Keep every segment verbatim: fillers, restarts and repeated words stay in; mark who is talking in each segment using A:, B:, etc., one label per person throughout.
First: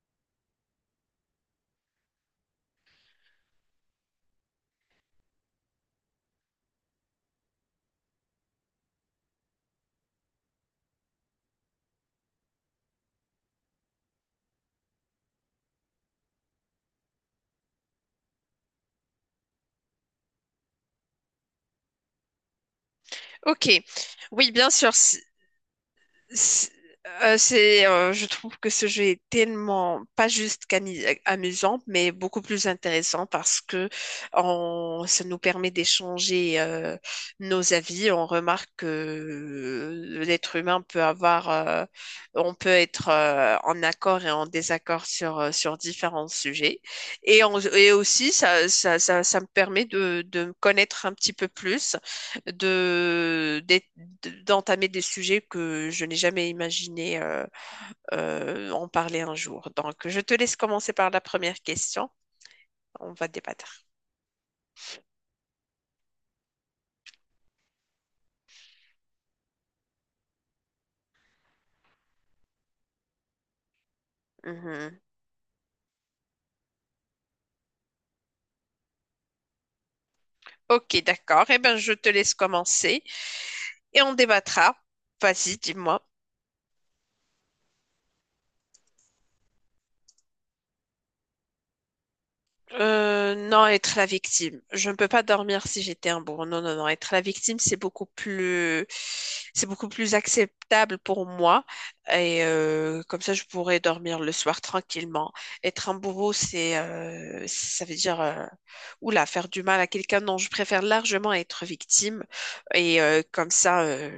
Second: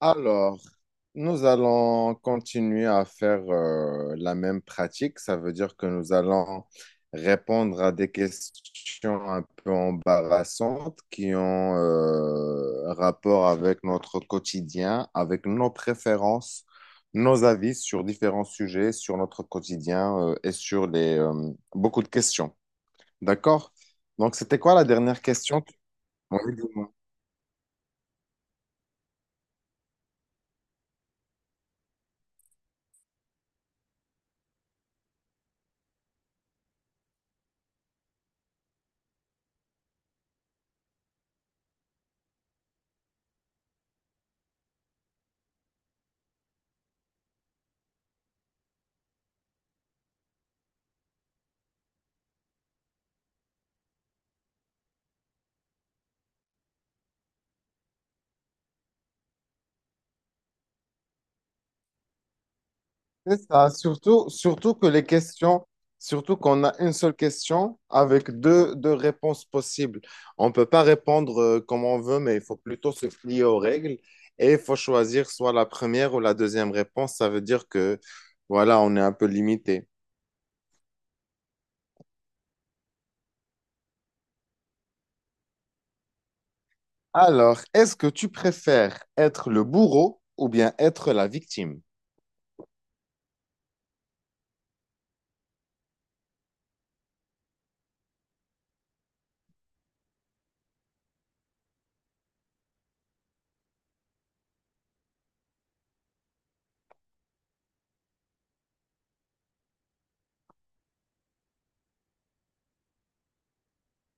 A: Alors, nous allons continuer à faire euh, la même pratique. Ça veut dire que nous allons répondre à des questions un peu embarrassantes qui ont euh, rapport avec notre quotidien, avec nos préférences, nos avis sur différents sujets, sur notre quotidien euh, et sur les, euh, beaucoup de questions.
B: Ok,
A: D'accord? Donc,
B: oui,
A: c'était
B: bien
A: quoi la
B: sûr. c-
A: dernière question? Oui,
B: c-
A: dis-moi.
B: euh, C'est, euh, je trouve que ce jeu est tellement pas juste qu'amu- amusant, mais beaucoup plus intéressant parce que on, ça nous permet d'échanger euh, nos avis. On remarque que euh, l'être humain peut avoir, euh, on peut être euh, en accord et en désaccord sur euh, sur différents sujets. Et, on- et aussi, ça, ça, ça, ça me permet de, de me connaître un petit peu plus de, d'être- d'entamer des sujets que je n'ai jamais imaginé euh, euh, en parler un jour. Donc, je te laisse commencer par la première question. On va
A: C'est ça,
B: débattre.
A: surtout, surtout que les questions, surtout qu'on a une seule question avec deux, deux réponses possibles. On ne peut pas répondre euh, comme on veut, mais il faut plutôt se plier aux règles et il faut
B: Mhm.
A: choisir soit la première ou la deuxième réponse. Ça veut dire que, voilà, on est un peu limité.
B: Ok, d'accord. Eh bien, je te laisse commencer et on débattra. Vas-y, dis-moi.
A: Alors, est-ce que tu préfères être le bourreau ou bien être la victime?
B: Euh, non, être la victime. Je ne peux pas dormir si j'étais un bourreau. Non, non, non. Être la victime, c'est beaucoup plus, c'est beaucoup plus acceptable pour moi. Et euh, comme ça, je pourrais dormir le soir tranquillement. Être un bourreau, c'est, euh, ça veut dire, euh, oula, faire du mal à quelqu'un. Non, je préfère largement être victime. Et euh, comme ça, euh,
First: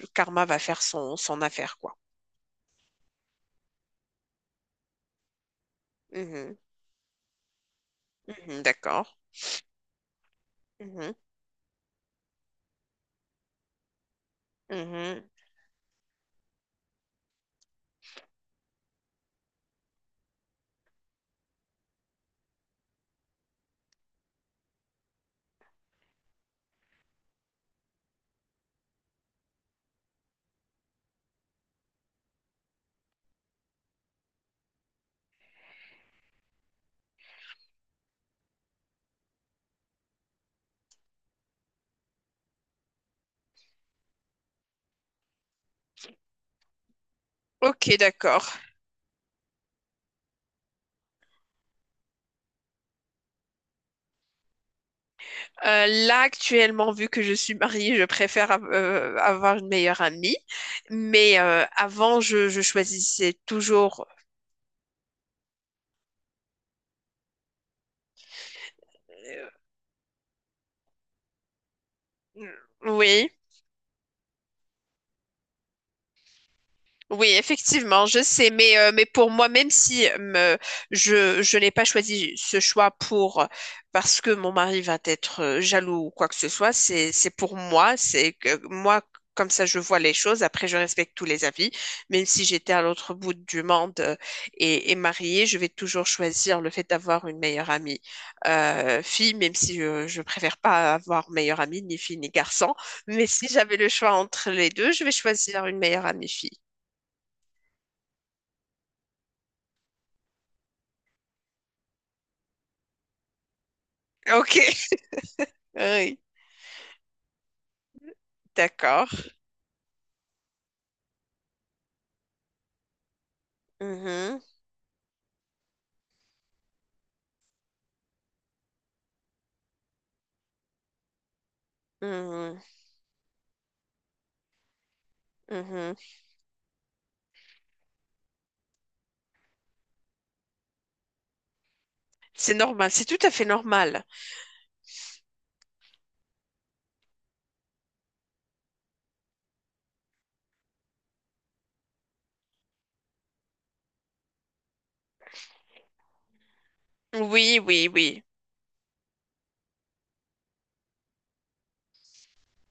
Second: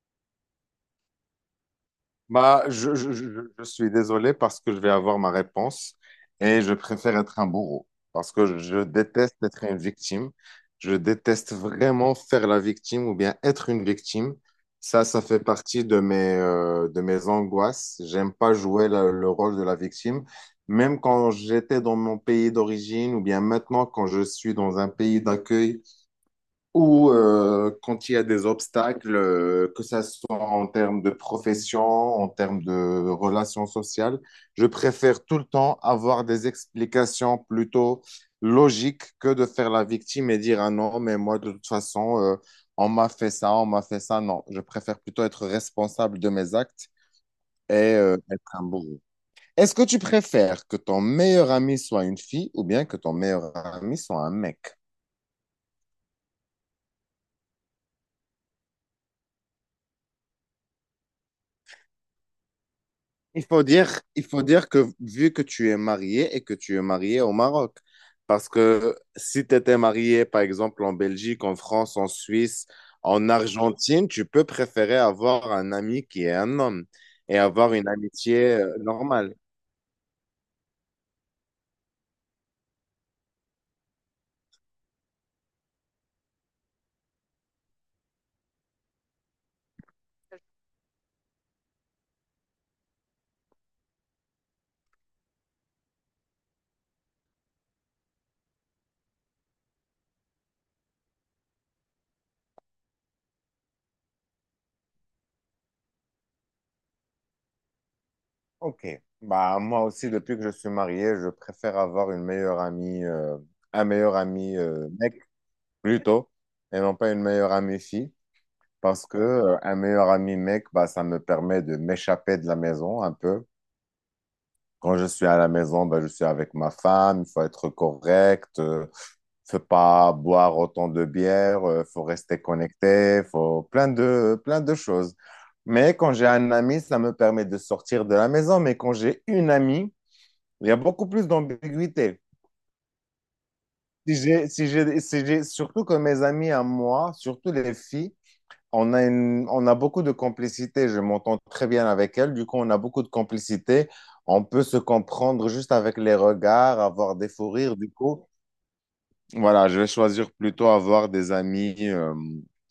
B: le karma va faire son, son affaire, quoi.
A: Bah, je, je- je- je suis désolé parce que je vais avoir ma réponse
B: Mhm,
A: et je préfère être un bourreau parce que
B: mhm,
A: je
B: d'accord.
A: déteste être une victime. Je
B: Mhm,
A: déteste vraiment faire la victime ou bien être une victime. Ça, ça
B: mhm.
A: fait partie de mes, euh, de mes angoisses. J'aime pas jouer la- le rôle de la victime. Même quand j'étais dans mon pays d'origine ou bien maintenant quand je suis dans un pays d'accueil ou euh, quand il y a des obstacles, euh, que ça soit en termes de profession, en termes de relations sociales, je préfère tout le temps avoir des explications plutôt logiques que de faire la victime et dire, ah non, mais moi, de toute façon, euh, on m'a fait ça, on m'a fait ça. Non, je préfère plutôt être responsable de mes actes et
B: Ok,
A: euh,
B: d'accord.
A: être un bourreau. Est-ce que tu préfères que ton meilleur ami soit une fille ou bien que ton meilleur ami soit un mec?
B: Euh, là, actuellement, vu que je suis mariée, je préfère av- euh, avoir une meilleure amie. Mais euh, avant, je, je choisissais
A: Il faut dire,
B: toujours.
A: il faut dire que vu que tu es marié et que tu es marié au Maroc, parce que si tu étais marié, par exemple, en Belgique, en France, en
B: euh,
A: Suisse, en
B: oui.
A: Argentine, tu peux préférer avoir un ami qui est un homme
B: Oui,
A: et avoir une
B: effectivement, je sais,
A: amitié euh,
B: mais, euh, mais pour
A: normale.
B: moi, même si euh, me- je, je n'ai pas choisi ce choix pour parce que mon mari va être euh, jaloux ou quoi que ce soit, c'est, c'est pour moi, c'est que moi, comme ça, je vois les choses. Après, je respecte tous les avis. Même si j'étais à l'autre bout du monde euh, et, et mariée, je vais toujours choisir le fait d'avoir une meilleure amie euh, fille, même si euh, je préfère pas avoir meilleure amie ni fille ni garçon. Mais si j'avais le choix entre les deux, je vais choisir une meilleure amie fille.
A: Ok. Bah, moi aussi, depuis que je suis marié, je préfère avoir une meilleure amie, euh, un meilleur ami
B: Ok,
A: euh, mec
B: oui,
A: plutôt, et non pas une meilleure amie fille. Parce que
B: d'accord.
A: euh, un meilleur ami mec, bah, ça me permet de m'échapper de la maison un peu.
B: Mhm,
A: Quand je suis à la maison, bah, je suis avec ma femme, il faut être correct, euh, faut pas boire autant de bière, euh, faut rester
B: mhm,
A: connecté, faut plein de, plein de choses.
B: mhm.
A: Mais quand j'ai un ami, ça me permet de sortir de la maison. Mais quand j'ai une amie, il y a beaucoup plus d'ambiguïté.
B: C'est normal, c'est tout à fait normal.
A: Si j'ai, si j'ai, si j'ai, surtout que mes amis à moi, surtout les filles, on a une- on a beaucoup de complicité. Je m'entends très bien avec elle. Du coup, on a beaucoup de complicité. On peut se comprendre juste avec les regards, avoir des fous
B: Oui,
A: rires.
B: oui,
A: Du
B: oui.
A: coup, voilà, je vais choisir plutôt avoir des amis euh,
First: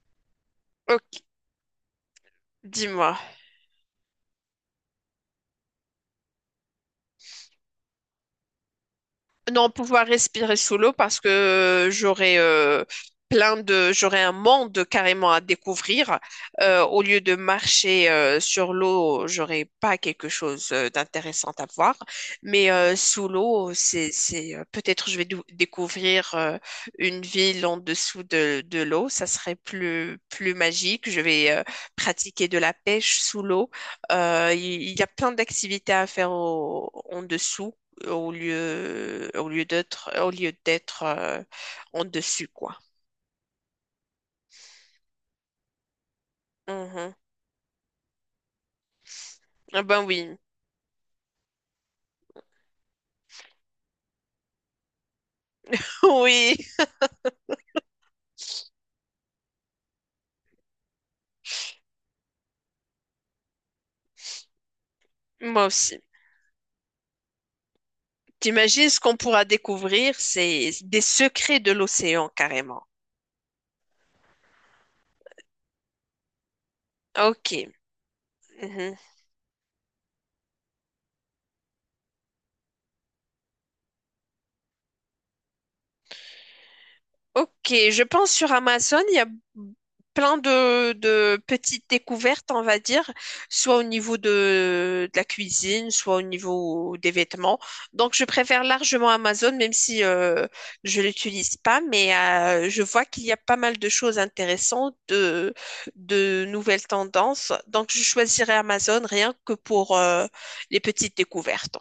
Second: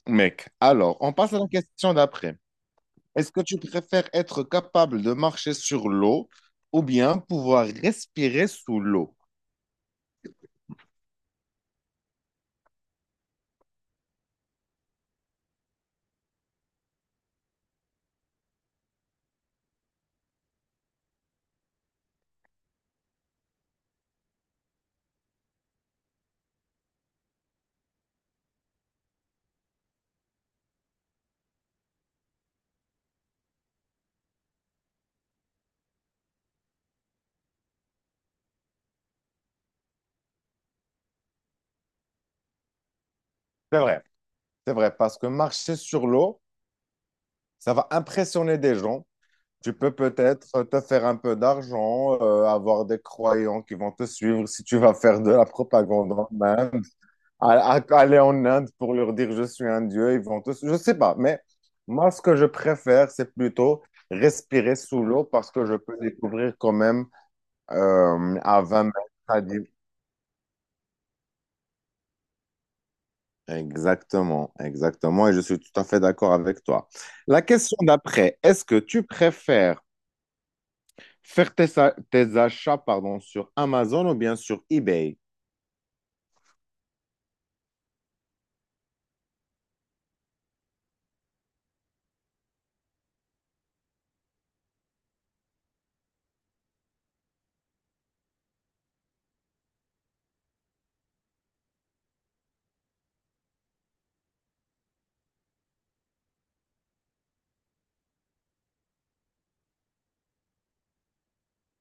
A: mecs. Alors,
B: Ok,
A: on passe à la question d'après.
B: dis-moi.
A: Est-ce que tu préfères être capable de marcher sur l'eau ou bien pouvoir respirer sous l'eau?
B: Non, pouvoir respirer sous l'eau parce que j'aurais euh, plein de, j'aurais un monde carrément à découvrir. Euh, au lieu de marcher euh, sur l'eau, j'aurais pas quelque chose euh, d'intéressant à voir. Mais euh, sous l'eau, c'est, c'est euh, peut-être je vais dou- découvrir euh, une ville en dessous de, de l'eau. Ça serait plus plus magique. Je vais euh, pratiquer de la pêche sous l'eau. Euh, Il il y, a plein d'activités à faire au- en dessous au lieu, au lieu d'être, au lieu d'être euh, en dessus, quoi.
A: C'est vrai, c'est vrai, parce que marcher sur l'eau,
B: Mhm.
A: ça va impressionner des gens. Tu
B: Ah
A: peux
B: ben oui,
A: peut-être euh, te faire un peu d'argent, euh, avoir des croyants qui vont te suivre si tu vas faire de la propagande en
B: oui,
A: Inde, à- à- aller en Inde pour leur dire je suis un dieu, ils vont te suivre. Je sais pas, mais moi ce que je préfère, c'est plutôt respirer sous l'eau parce
B: moi
A: que je peux
B: aussi.
A: découvrir quand même euh, à vingt
B: T'imagines ce
A: mètres
B: qu'on
A: à
B: pourra
A: dix.
B: découvrir, c'est des secrets de l'océan carrément.
A: Exactement, exactement, et je suis tout à fait d'accord avec toi. La
B: Ok.
A: question d'après, est-ce que
B: Mhm.
A: tu préfères faire tes, a- tes achats, pardon, sur Amazon ou bien sur eBay?
B: Ok, je pense sur Amazon, il y a plein de, de petites découvertes, on va dire, soit au niveau de, de la cuisine, soit au niveau des vêtements. Donc, je préfère largement Amazon, même si euh, je l'utilise pas, mais euh, je vois qu'il y a pas mal de choses intéressantes, de, de nouvelles tendances. Donc, je choisirais Amazon rien que pour euh, les petites découvertes.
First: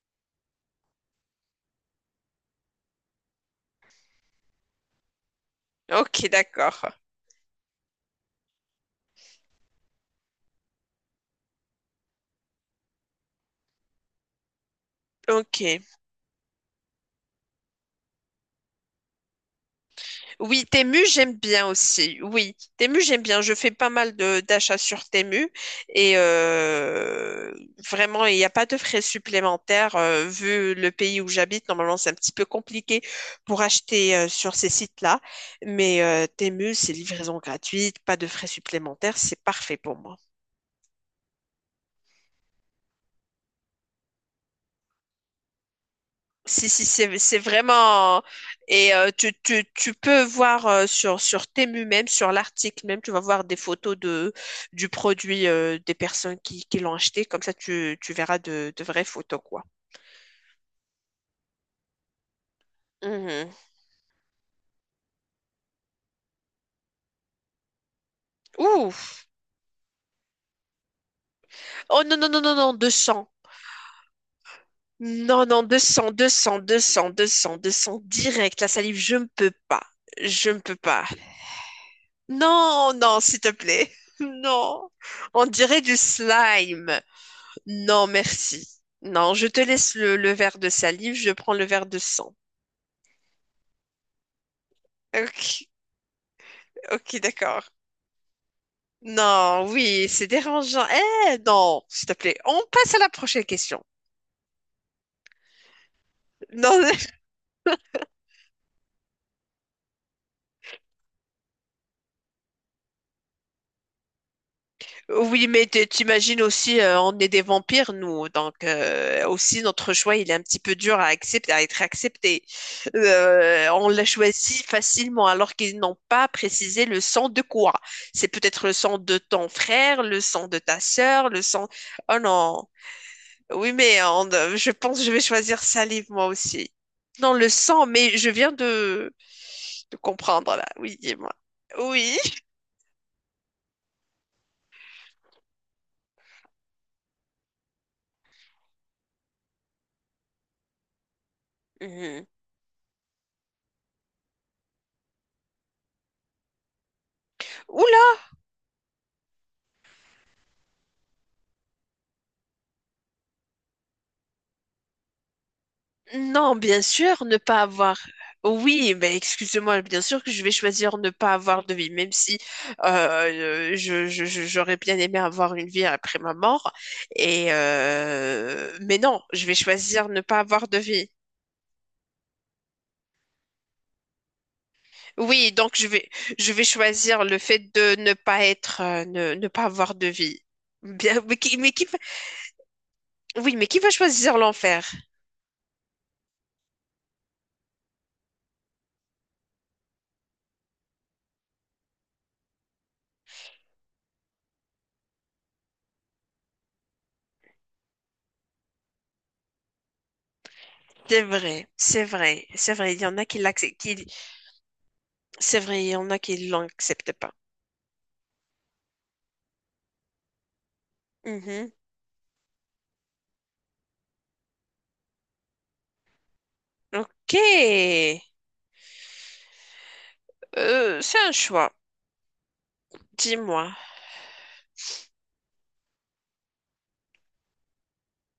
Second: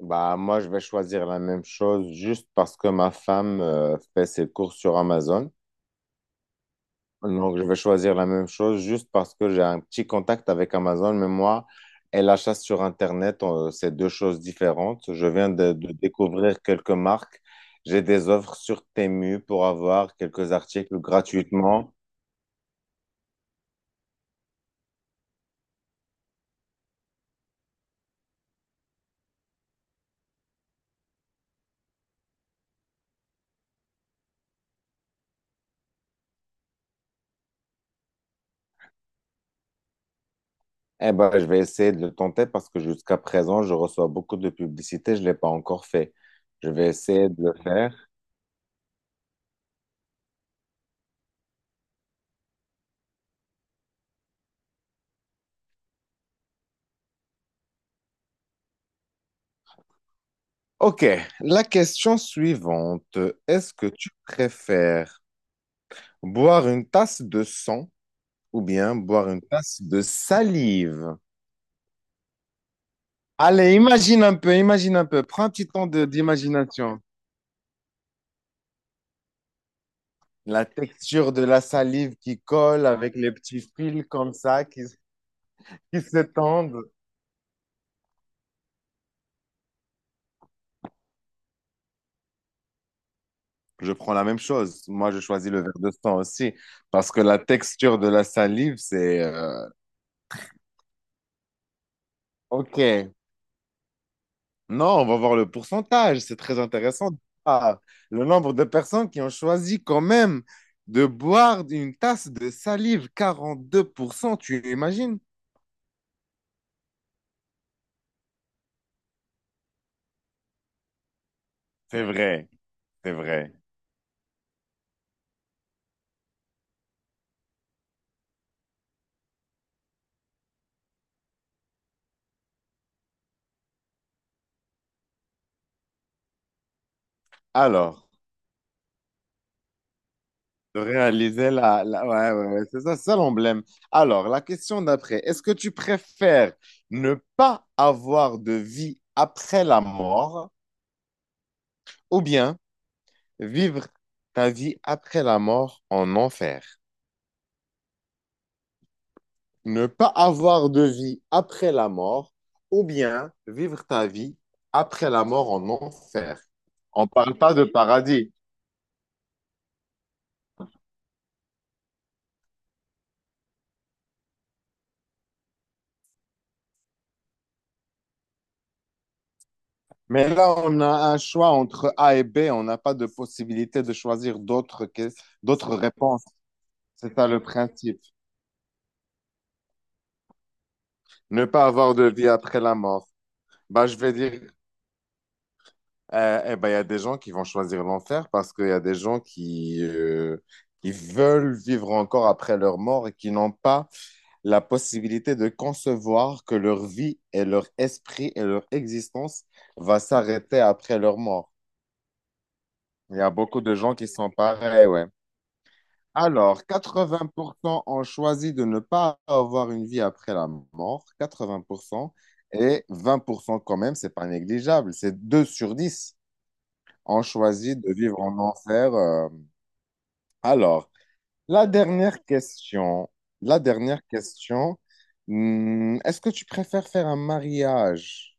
A: Bah, moi, je vais choisir la même chose juste parce que ma femme euh, fait ses courses sur Amazon.
B: Ok, d'accord.
A: Donc, je vais choisir la même chose juste parce que j'ai un petit contact avec Amazon, mais moi, elle achète sur Internet, euh, c'est deux choses différentes. Je viens
B: Ok.
A: de, de découvrir quelques marques. J'ai des offres sur Temu pour avoir quelques
B: Oui,
A: articles
B: Temu, j'aime bien
A: gratuitement.
B: aussi. Oui, Temu, j'aime bien. Je fais pas mal de d'achats sur Temu et euh, vraiment, il n'y a pas de frais supplémentaires. euh, vu le pays où j'habite, normalement, c'est un petit peu compliqué pour acheter euh, sur ces sites-là. Mais euh, Temu, c'est livraison gratuite, pas de frais supplémentaires. C'est parfait pour moi.
A: Eh ben, je vais essayer de le tenter parce que jusqu'à présent, je reçois beaucoup de publicité. Je ne l'ai pas encore fait.
B: Si,
A: Je
B: si,
A: vais
B: c'est,
A: essayer
B: c'est
A: de le faire.
B: vraiment. Et euh, tu, tu, tu peux voir euh, sur, sur Temu même, sur l'article même, tu vas voir des photos de, du produit euh, des personnes qui, qui l'ont acheté. Comme ça, tu, tu verras de, de vraies photos, quoi.
A: OK, la question suivante.
B: Mhm.
A: Est-ce que tu préfères boire une tasse de sang ou
B: Ouh.
A: bien boire une tasse de salive?
B: Oh non, non, non, non, non, deux cents.
A: Allez, imagine un peu, imagine un peu. Prends
B: Non,
A: un
B: non,
A: petit
B: deux
A: temps de-
B: deux deux cents cents
A: d'imagination.
B: cents deux cents deux cents direct. La salive, je ne peux pas. Je ne
A: La
B: peux pas.
A: texture de la salive qui colle
B: Non,
A: avec
B: non,
A: les
B: s'il te
A: petits
B: plaît.
A: fils comme ça qui,
B: Non. On dirait du
A: qui s'étendent.
B: slime. Non, merci. Non, je te laisse le, le verre de salive, je prends le verre de sang.
A: Je prends la même chose. Moi, je choisis le
B: Ok,
A: verre de sang aussi
B: ok,
A: parce que la
B: d'accord.
A: texture de la salive, c'est
B: Non,
A: euh,
B: oui, c'est dérangeant. Eh, non, s'il te plaît, on passe à la
A: OK.
B: prochaine question.
A: Non, on va voir le pourcentage. C'est très
B: Non.
A: intéressant. Ah, le nombre de personnes qui ont choisi quand même de boire une tasse de salive, quarante-deux pour cent. Tu imagines?
B: Oui, mais t- t'imagines aussi, euh, on est des vampires, nous. Donc, euh, aussi, notre choix, il est un petit peu dur à accepter, à être
A: C'est
B: accepté.
A: vrai, c'est vrai.
B: Euh, on l'a choisi facilement, alors qu'ils n'ont pas précisé le sang de quoi. C'est peut-être le sang de ton frère, le sang de ta sœur, le sang... Oh non. Oui, mais on- euh, je pense que je vais choisir salive, moi aussi. Non, le sang,
A: Alors,
B: mais je viens de, de comprendre, là.
A: de
B: Oui, dis-moi.
A: réaliser la... la-
B: Oui.
A: ouais, ouais, ouais, c'est ça, c'est ça l'emblème. Alors, la question d'après, est-ce que tu préfères ne pas avoir de vie après la mort ou
B: Mhm.
A: bien vivre ta vie après la mort en enfer.
B: Ouh.
A: Ne pas avoir de vie après la mort ou bien vivre ta vie après la mort en enfer.
B: Non, bien
A: On ne
B: sûr, ne
A: parle pas
B: pas
A: de
B: avoir.
A: paradis.
B: Oui, mais excusez-moi, bien sûr que je vais choisir ne pas avoir de vie, même si euh, euh, je, je- je- j'aurais bien aimé avoir une vie après ma mort. Et euh, mais non, je vais choisir ne
A: Mais
B: pas
A: là,
B: avoir de
A: on a
B: vie.
A: un choix entre A et B. On n'a pas de possibilité de choisir d'autres que-
B: Oui, donc
A: d'autres
B: je vais,
A: réponses.
B: je vais
A: C'est
B: choisir
A: ça
B: le
A: le
B: fait de
A: principe.
B: ne pas être, euh, ne, ne pas avoir de vie. Bien, mais
A: Ne
B: qui,
A: pas
B: mais qui
A: avoir
B: va,
A: de vie après la mort.
B: oui, mais qui
A: Bah,
B: va
A: je vais
B: choisir
A: dire
B: l'enfer?
A: Euh, eh ben, il y a des gens qui vont choisir l'enfer parce qu'il y a des gens qui, euh, qui veulent vivre encore après leur mort et qui n'ont pas la possibilité de concevoir que leur vie et leur esprit et leur existence va s'arrêter après leur
B: C'est
A: mort.
B: vrai, c'est vrai, c'est vrai. Il y en
A: Il y
B: a
A: a
B: qui
A: beaucoup de
B: l'acceptent, qui,
A: gens qui sont pareils, ouais.
B: c'est vrai, il y en a qui
A: Alors,
B: l'acceptent pas.
A: quatre-vingts pour cent ont choisi de ne pas avoir une vie après la mort,
B: Mhm.
A: quatre-vingts pour cent, et vingt pour cent quand même, c'est pas négligeable, c'est deux sur dix. On
B: Ok.
A: choisit de vivre en enfer. euh. Alors,
B: Euh, c'est un
A: la
B: choix.
A: dernière question. La
B: Dis-moi.
A: dernière question. Hmm, Est-ce que tu préfères faire un mariage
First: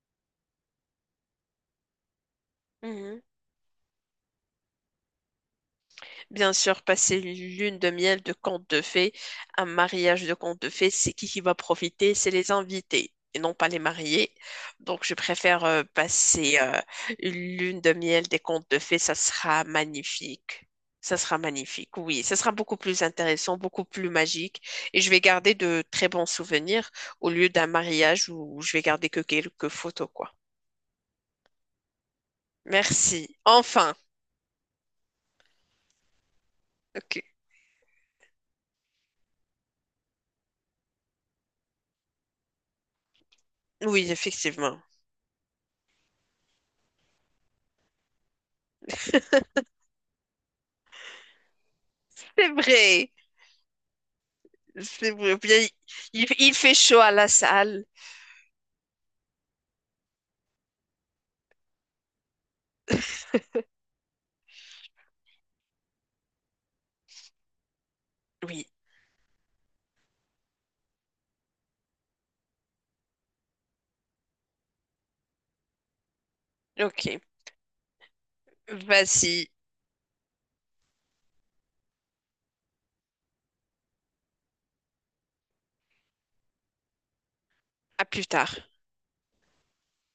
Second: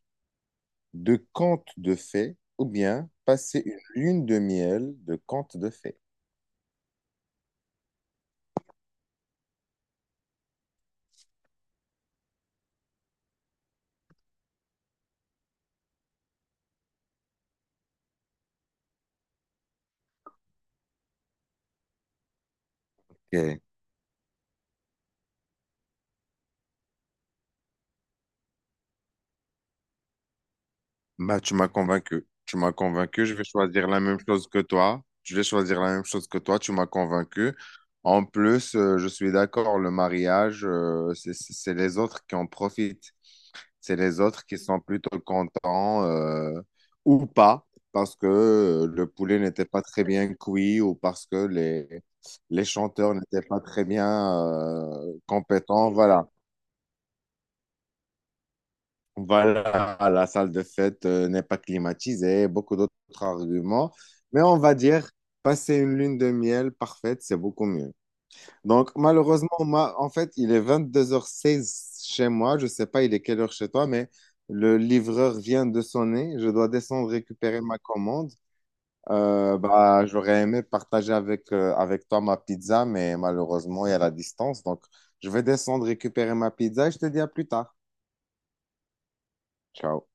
A: de conte de fées ou bien
B: Mhm.
A: passer une lune de miel de conte de fées?
B: Bien sûr, passer une lune de miel de conte de fées, un mariage de conte de fées, c'est qui qui va profiter? C'est les invités et non pas les mariés. Donc, je préfère euh, passer euh, une lune de miel des contes de fées. Ça sera magnifique. Ça sera magnifique, oui. Ça sera beaucoup plus intéressant,
A: Ok.
B: beaucoup plus magique. Et je vais garder de très bons souvenirs au lieu d'un mariage où je vais garder que quelques photos, quoi.
A: Bah, tu m'as convaincu. Tu m'as convaincu.
B: Merci.
A: Je vais choisir
B: Enfin.
A: la même chose que toi. Je vais choisir la même chose que toi. Tu m'as
B: OK.
A: convaincu. En plus, euh, je suis d'accord, le mariage, euh, c'est c'est- c'est les autres qui en profitent. C'est
B: Oui,
A: les autres qui sont
B: effectivement.
A: plutôt contents euh, ou pas parce que euh, le poulet n'était pas très bien cuit ou parce que les,
B: C'est
A: les
B: vrai.
A: chanteurs n'étaient pas très bien
B: C'est
A: euh,
B: vrai. Bien,
A: compétents.
B: il,
A: Voilà.
B: il fait chaud à la salle.
A: Voilà, la salle de fête euh, n'est pas climatisée, beaucoup d'autres arguments. Mais on va dire, passer une lune de miel parfaite, c'est beaucoup mieux.
B: Oui.
A: Donc, malheureusement, ma- en fait, il est vingt-deux heures seize chez moi. Je sais pas il est quelle heure chez toi, mais le livreur vient de sonner. Je dois descendre
B: OK.
A: récupérer ma commande.
B: Vas-y.
A: Euh, bah, j'aurais aimé partager avec, euh, avec toi ma pizza, mais malheureusement, il y a la distance. Donc, je vais descendre récupérer ma pizza et je te dis à plus tard.
B: À plus tard.
A: Ciao.